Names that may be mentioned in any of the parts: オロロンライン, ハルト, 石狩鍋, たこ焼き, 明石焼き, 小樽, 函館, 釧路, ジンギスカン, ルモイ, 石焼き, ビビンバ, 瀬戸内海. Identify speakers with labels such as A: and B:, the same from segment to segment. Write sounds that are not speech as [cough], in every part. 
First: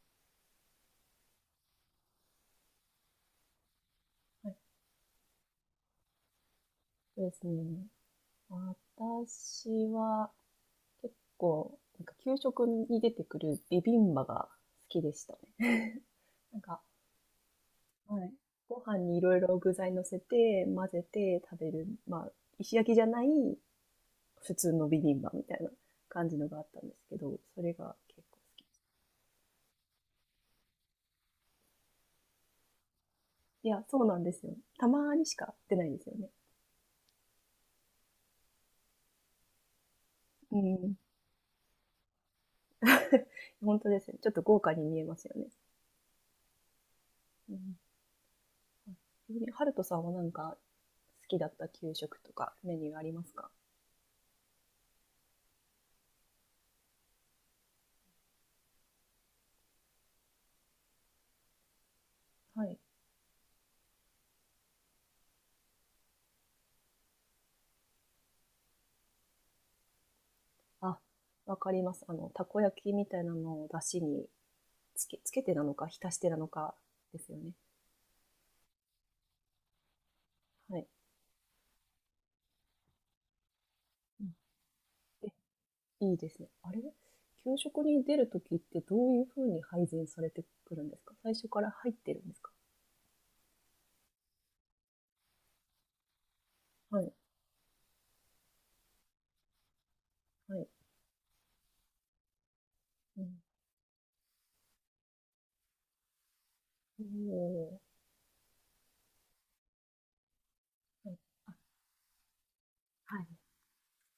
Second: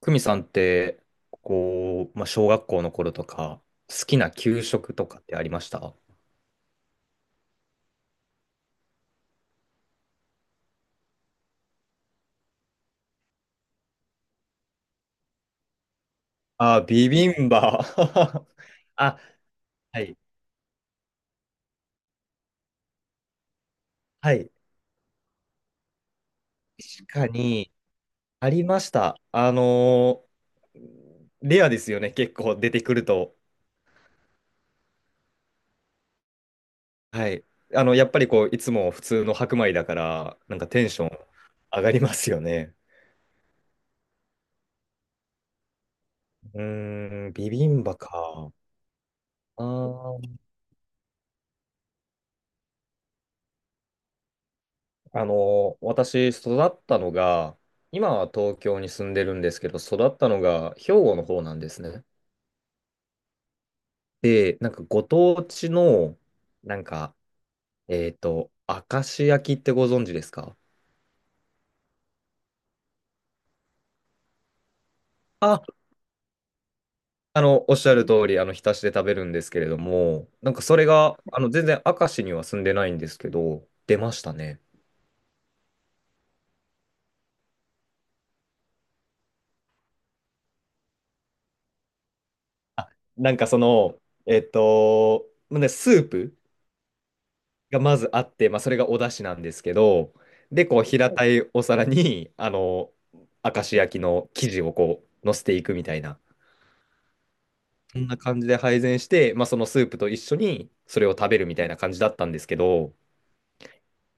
A: 久美さんって、こう、まあ、小学校の頃とか、好きな
B: はい、
A: 給食とかってありました？
B: そうですね。私は結構、なんか給食に出てくるビビンバが好きでしたね。なん
A: あ、
B: か、
A: ビビンバ。
B: はい。
A: [laughs]
B: ご飯に
A: あ、
B: いろいろ具材
A: は
B: 乗
A: い。
B: せて、混ぜて食べる、まあ、石焼きじゃない
A: はい。
B: 普通のビビンバみたいな感じのがあったんです
A: 確
B: け
A: か
B: ど、そ
A: に、
B: れが結構好
A: あ
B: き
A: り
B: でし
A: ま
B: た。
A: した。レアですよね、結構出てくると。
B: いや、そうなんですよ。たまにしか出ないですよね。
A: はい。やっぱりこう、いつも普通の白米だから、な
B: う
A: んかテン
B: ん。
A: ション上がりますよね。
B: [laughs] 本当ですね。ちょっと豪華に見えますよね。
A: うーん、ビ
B: う
A: ビ
B: ん。
A: ンバか。あ
B: ハルトさんはなん
A: ー
B: か好きだった給食とかメニューありますか？
A: 私、育ったのが、今は東京に住んでるんですけど、育ったのが兵庫の方なんですね。
B: はい。
A: で、なんかご当地の、なんか、えっと、明石焼きってご存知ですか？
B: あ、わかります。あの、たこ焼きみたいなのを出汁につけて
A: あ、
B: なのか、浸してなのかですよね。
A: おっしゃる通り、浸しで食べるんですけれども、なんかそ
B: は
A: れ
B: い。
A: が、全然明石には住んでないんですけど、出まし
B: うん。
A: たね。
B: え、いいですね。あれ、給食に出るときってどういうふうに配膳されてくるんですか？最初から入ってるんですか？
A: あ、なんかその、まあね、スープ
B: はい。
A: がまずあって、まあ、それがお出汁なんですけど、
B: は
A: で、
B: い。
A: こう、平たいお皿に、
B: うん。
A: 明石焼きの生地をこう、乗せていくみたいな、
B: おー。
A: そんな感じで配膳して、まあ、そのスープと一緒にそれ
B: は
A: を
B: い。
A: 食べるみたいな感じだったんですけど、
B: はい。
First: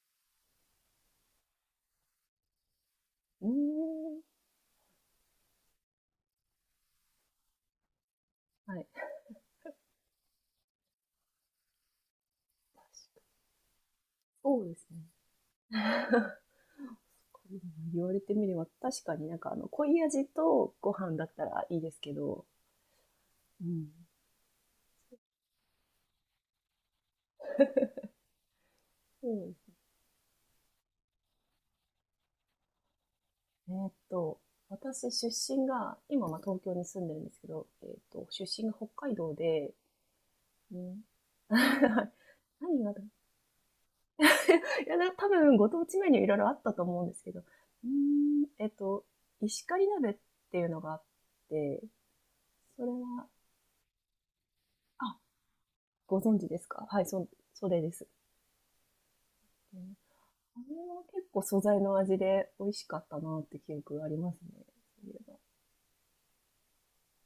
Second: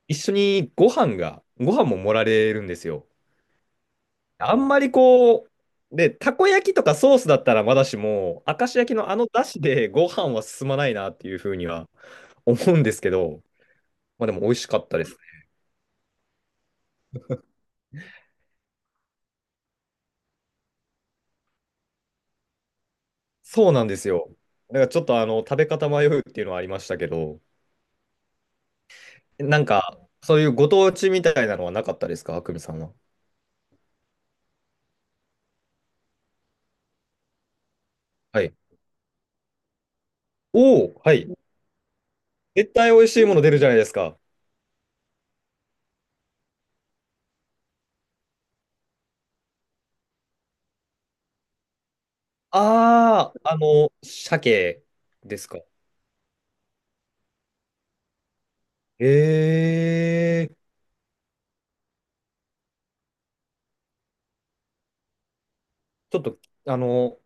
A: 一緒にご飯が、ご飯も盛られるんですよ。
B: うーん。
A: あんまりこう、で、たこ焼きとかソースだったらまだしも、明石
B: はい。
A: 焼きのあの出汁でご飯は進まないなっていうふうには思うんですけど、まあでも美味
B: そう
A: し
B: で
A: か
B: す
A: った
B: ね。
A: です。
B: 言われてみれば確かになんかあの濃い味とご飯だったらいいですけど、う
A: そうなん
B: ん。
A: ですよ。だからちょっと食べ方迷うっていうのはありましたけど、
B: うん、
A: なんかそういうご当地みたいなのはなかったですか、あくみさんは？
B: えーっと私出身が今まあ東京に住んでるんですけど、
A: は
B: 出
A: い。
B: 身が北海道で。う
A: おお、
B: ん。
A: はい。
B: [laughs]
A: 絶
B: 何
A: 対
B: が、
A: 美味しいもの出るじゃないですか。
B: いやな、多分ご当地メニューいろいろあったと思うんですけど、うーん、石狩鍋っていうのがあって、それは、
A: ああ、鮭
B: あ、
A: ですか？
B: ご存知ですか？はい、それです、うん。
A: え
B: あ
A: え、
B: れは結構素材の味で美味しかったなって記憶がありますね。そういえば。
A: ちょっと、あの、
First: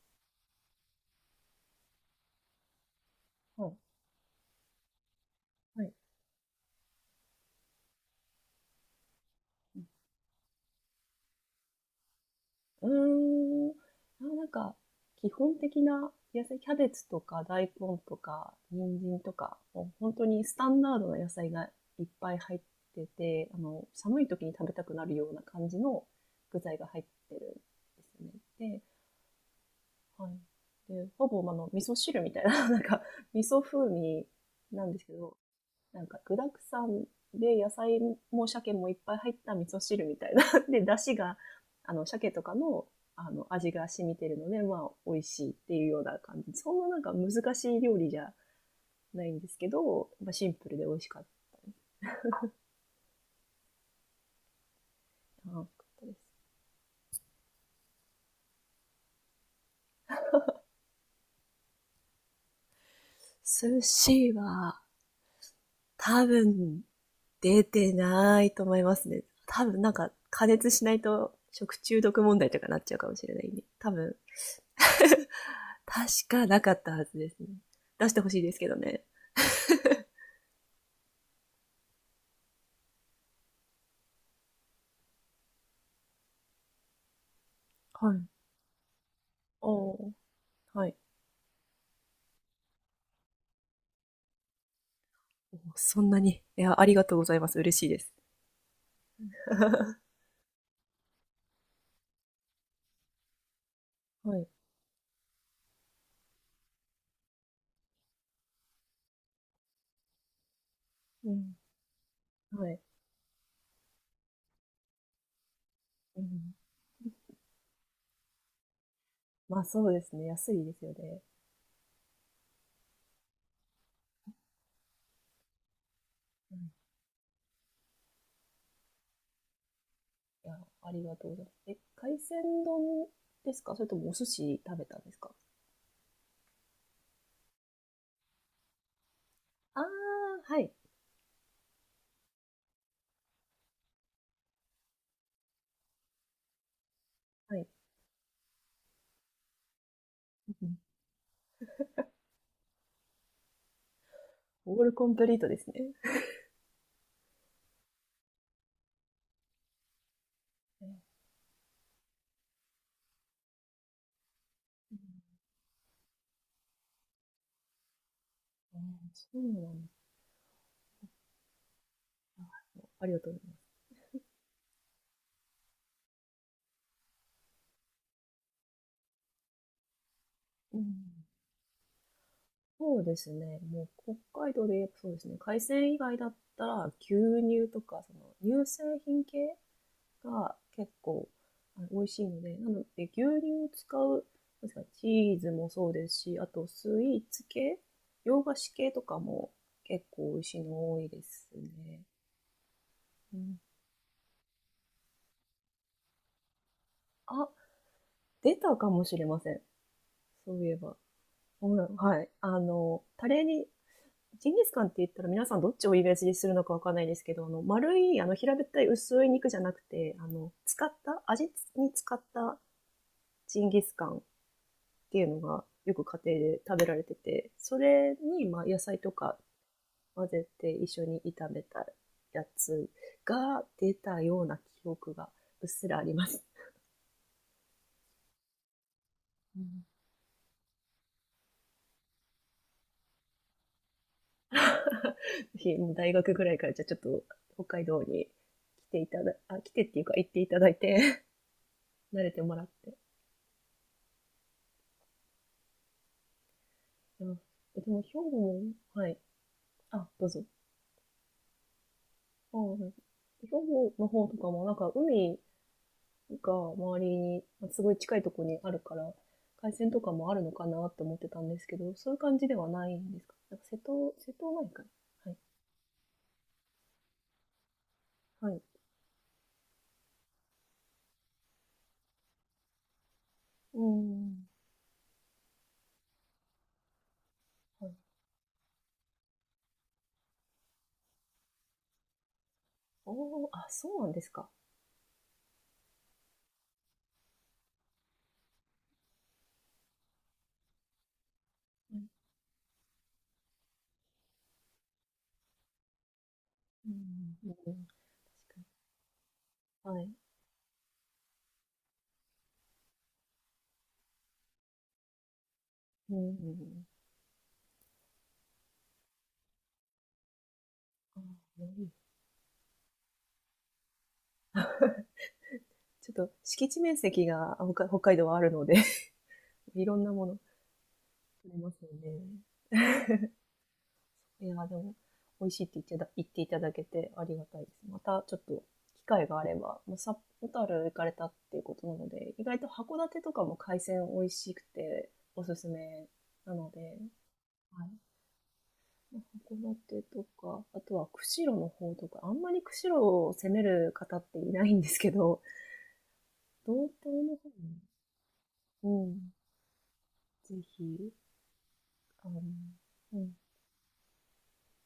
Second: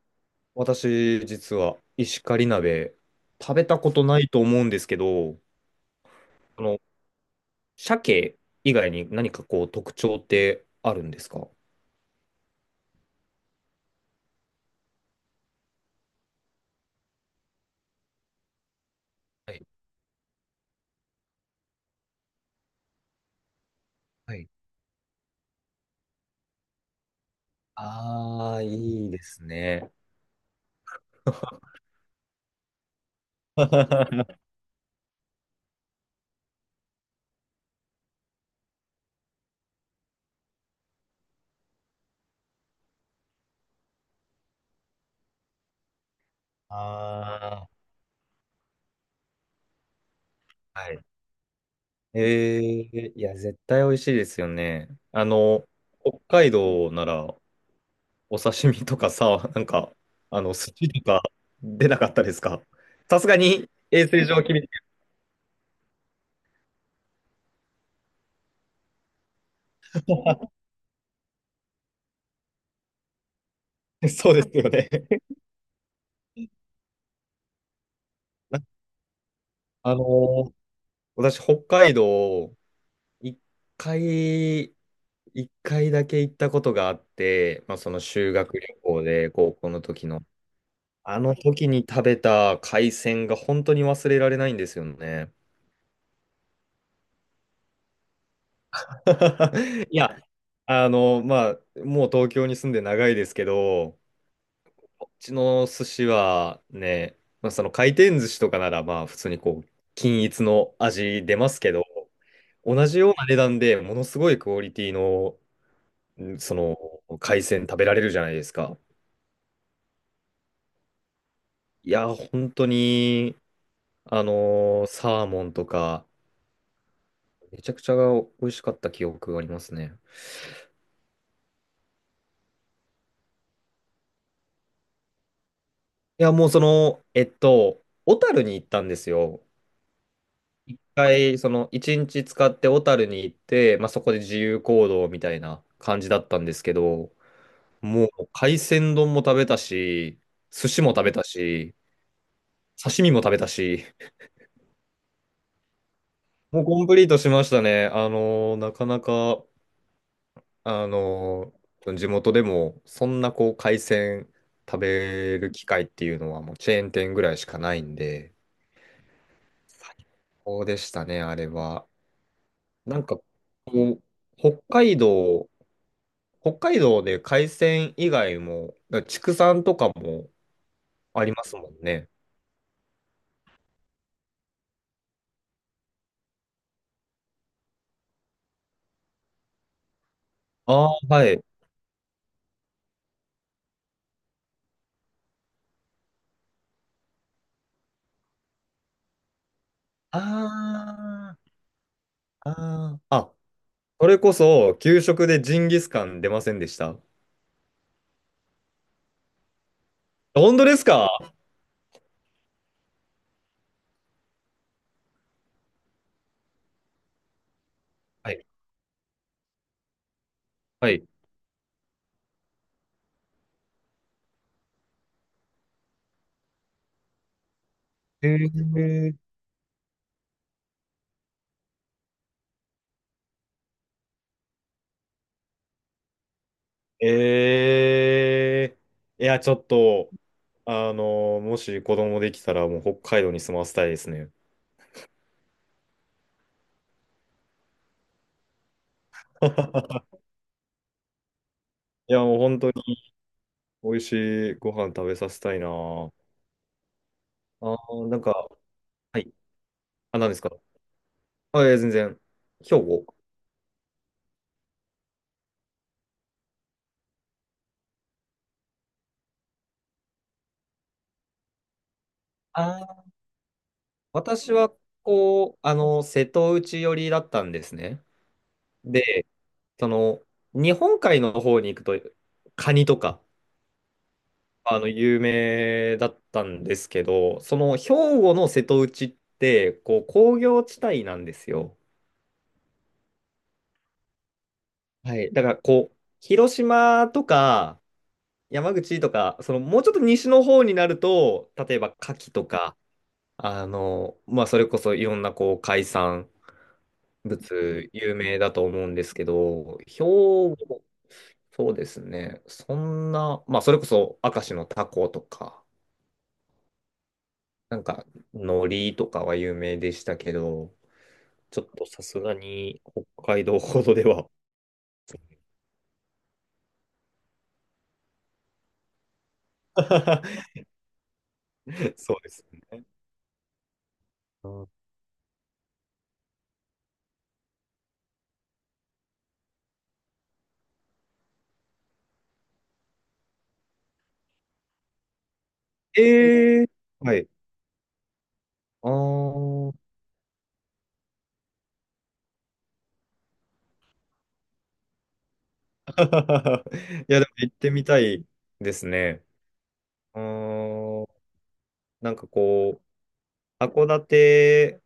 A: 私、実は、石狩鍋、食べ
B: はい。
A: たことないと思うんですけど、
B: はい。
A: あの、鮭以外に何かこう、特徴ってあるんですか？は
B: うん。うーん。あ、なんか、基本的な野菜、キャベツとか大根とか人参とか、
A: い。
B: もう本当にスタンダードな野菜がいっぱい入ってて、あの、寒い
A: は
B: 時
A: い。
B: に食べたくなるような感じの具材が入ってるんですよ
A: ああ、
B: ね。で、
A: いいですね。
B: はい。で、ほぼ、あの、味噌汁みたいな、[laughs] なんか、味噌風味
A: [laughs]
B: なんですけど、なんか具だくさんで野菜も鮭もいっぱい入った味噌汁みたいな [laughs]。で、出汁が、あの、鮭とかの、あの、味が染みてるので、まあ、美味しいっていうような感じ。そんななんか難し
A: あ
B: い
A: あ、
B: 料理じゃないんですけど、まあシンプルで
A: は
B: 美味
A: い。
B: しかっ
A: ええ、いや、絶対美味しいですよね。
B: たったで
A: 北海道なら、お刺身とかさ、なんか、寿司とか出なかったですか？さすがに
B: す。寿
A: 衛生
B: 司
A: 上厳し
B: は、多分、出てないと思いますね。多分、なん
A: い。
B: か、加
A: [laughs]
B: 熱しないと食中毒問題とかなっちゃうかもしれないんで。多分、
A: そうですよね。
B: [laughs] 確かなかったはずですね。出してほしいですけど
A: [laughs]
B: ね。
A: あの、私、北海道、一回、一回だけ行ったことがあって、まあ、その
B: はい。
A: 修学旅行で、高校の
B: お
A: 時
B: ー、
A: の。
B: はい。
A: あの時に食べた海鮮が本当に忘れられないんですよね。
B: おー、そんなに。いや、ありがとうございます。嬉しいです。
A: [laughs] いや、まあ、もう東京に住んで長いですけど、
B: はい。
A: こっちの寿司はね、まあ、その回転寿司とかなら、まあ、普通にこう、均一の味
B: う
A: 出ま
B: ん。
A: すけど、
B: はい。
A: 同じような値段でものすごいクオリティの、
B: う
A: ん
B: ん。
A: その、海鮮食べられるじゃないですか。
B: まあそうですね。安いですよね。
A: いや、本当に、サーモンとか、
B: うん。
A: めちゃくちゃ美味しかった記憶がありますね。
B: いや、ありがとうございます。え、海鮮丼ですか？それともお寿司食べたんですか？
A: いや、もうその、小樽に行ったんですよ。
B: ああ、はい。
A: 一回、その、一日使って小樽に行って、まあ、そこで自由行動みたいな感じだったんですけど、
B: はい。
A: もう、海鮮丼も食べたし、
B: う
A: 寿
B: ん。
A: 司も食べたし、刺身も食べたし、
B: オールコンプリートですね。
A: もうコンプリートしましたね。あのーなかなか、
B: う
A: あ
B: ん、
A: のー地元でも、そんなこう、海鮮食
B: うん、
A: べる機会っていうのは、もうチェーン店ぐらいしかないんで、
B: そうなんです
A: そうでしたね、あれは。
B: か。
A: な
B: あ
A: ん
B: り
A: か、
B: が
A: こ
B: とうございます。
A: う、北海道、北海道で海鮮以外も、だから畜産とかも
B: うん。
A: ありますもんね。
B: そうですね。もう北海道でやっぱそうですね。海鮮以外だったら牛乳とかその乳製品系が
A: ああ、
B: 結構
A: はい。
B: あ、美味しいので、なので牛乳を使う、なんですか、チーズもそうですし、あとスイーツ系、洋菓子系とかも結
A: あ
B: 構美味しいの多いですね。
A: あ、ああ。あ、
B: うん、
A: それこそ、給食でジンギスカン出ませんでした？
B: あ、出たかもしれません。そ
A: 本
B: う
A: 当
B: いえ
A: です
B: ば。
A: か？
B: ほら、はい。あの、タレにジンギスカンって言ったら皆さんどっちをイメージするのかわかんないですけど、あの、丸い、あ
A: は
B: の、
A: い。
B: 平べったい薄い肉じゃなくて、あの、使
A: は
B: っ
A: い。
B: た、味に使ったジンギスカンっていうのがよく家庭で食べられてて、それ
A: え
B: に、まあ、野菜と
A: ー、
B: か混ぜて一緒に炒めたやつが出たような記憶がうっすらあります。
A: えいや、ちょっと、もし子供できたら、もう北海道に住まわせたいですね。
B: [laughs] ひ、もうん [laughs] 大学ぐらいからじゃあちょっと北海道に来てっていう
A: [laughs]
B: か行っていただいて、[laughs]
A: いや、
B: 慣れ
A: もう
B: ても
A: 本
B: らっ
A: 当
B: て、
A: に美味しいご飯食べさせたいな。
B: います。
A: あ
B: え、でも
A: ー、
B: 兵
A: なん
B: 庫
A: か、
B: も、はい。
A: はい。
B: あ、
A: あ、
B: どう
A: 何です
B: ぞ。
A: か？あ、いや、全然。
B: あ、
A: 兵
B: はい。
A: 庫。
B: 兵庫の方とかも、なんか海が周りに、すごい近いところにあるから、海鮮とかもあるのかなって思ってたんですけど、そういう感じで
A: あ
B: はないん
A: ー、
B: ですか？なんか瀬戸、瀬戸
A: 私
B: 内
A: は、
B: 海はい。
A: こう、瀬戸内寄りだったんですね。
B: はい。
A: で、その、日本海の方に行くと、カニとか、
B: うん。
A: 有名だったんですけど、その、
B: は
A: 兵
B: い。
A: 庫の瀬戸内って、こう、工業地帯なんですよ。
B: おー、あ、そうなんですか。
A: はい。だから、こう、広島とか、山口とか、その、もうちょっと西の方になると、例えば、牡蠣とか、まあ、それこそいろんなこう海産
B: はい、うん、うん、うん、
A: 物有名だ
B: 確
A: と思うんですけど、
B: かに。は
A: 兵
B: い。
A: 庫、そうですね。そんな、まあ、それこそ明石のタコとか、
B: うん、うん、うん。
A: なんか、海苔とかは有名でしたけど、
B: あ
A: ちょ
B: ー、
A: っ
B: い
A: と
B: い。
A: さすがに北海道ほどでは。
B: ちょっと敷地面積が、あ、北海道はあるので [laughs] いろんなもの
A: [laughs]
B: 取れますよ
A: そうで
B: ね。
A: すね。
B: いや、でも、美味しいって言っていただけてありがたいです。またちょっと機会があれば、まあ、小樽行かれたっていうことなので、意外と函館とかも海鮮美味しくておすすめな
A: ええ
B: の
A: ー、
B: で、
A: はい。
B: はい。
A: あー。
B: 函館とか、あとは釧路の方とか、あんまり釧路を攻める方っていないんですけど、
A: [laughs]
B: 道
A: いや、で
B: 東
A: も
B: の方
A: 行って
B: に、
A: みたいです
B: う
A: ね。
B: ん、
A: う
B: ぜ
A: ーん、
B: ひ、
A: なんか
B: あの、
A: こ
B: うん、
A: う、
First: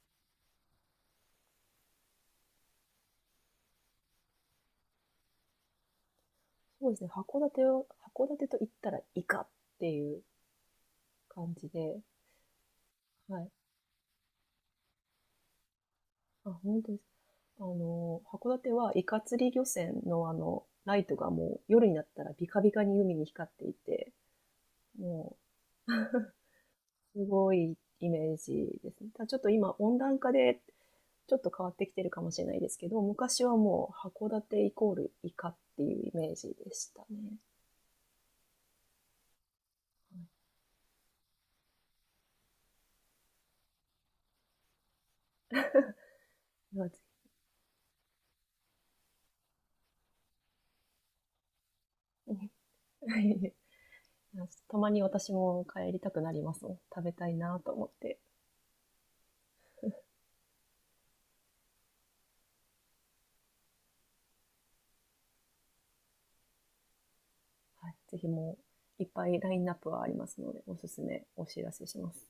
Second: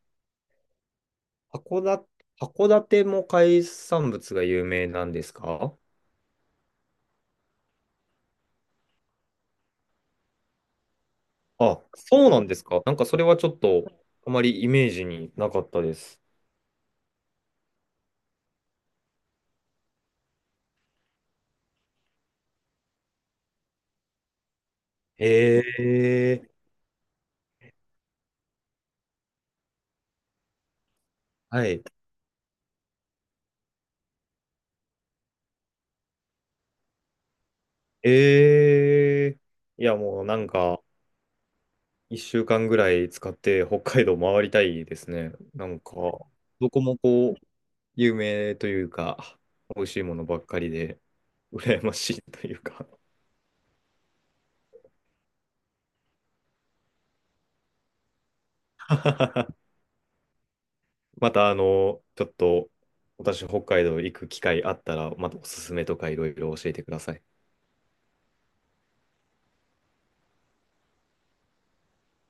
A: 函館、函館も海産物が有名なんですか？
B: そうですね、函館と言ったらイカっていう感じ
A: あ、
B: で、
A: そうなんですか。なんかそれは
B: は
A: ちょ
B: い。
A: っとあまりイメージになかったです。
B: あ、本当です。あの、函館はイカ釣り漁船のあの、ライトがもう夜になったらビカビカに海に光っていて、も
A: へえ、
B: うすごいイメージですね。ただちょっと今温暖化でちょっと変
A: は
B: わっ
A: い。
B: てきてるかもしれないですけど、昔はもう函館イコールイカっていうイメージでしたね。
A: ええ、いやもうなんか1週間ぐらい使って北海道回りたいですね。なんかどこ
B: はい。
A: もこう有名というか美味しいものばっかりで羨ましいというか。
B: [laughs] たまに私も帰りたくなりますもん。食べたいなと思って。
A: [laughs] また、ちょっと、私、北海道行く機会あったら、またおすすめとかいろいろ教えてください。
B: はい。ぜひもういっぱいラインナップはありますので、おすすめお知らせします。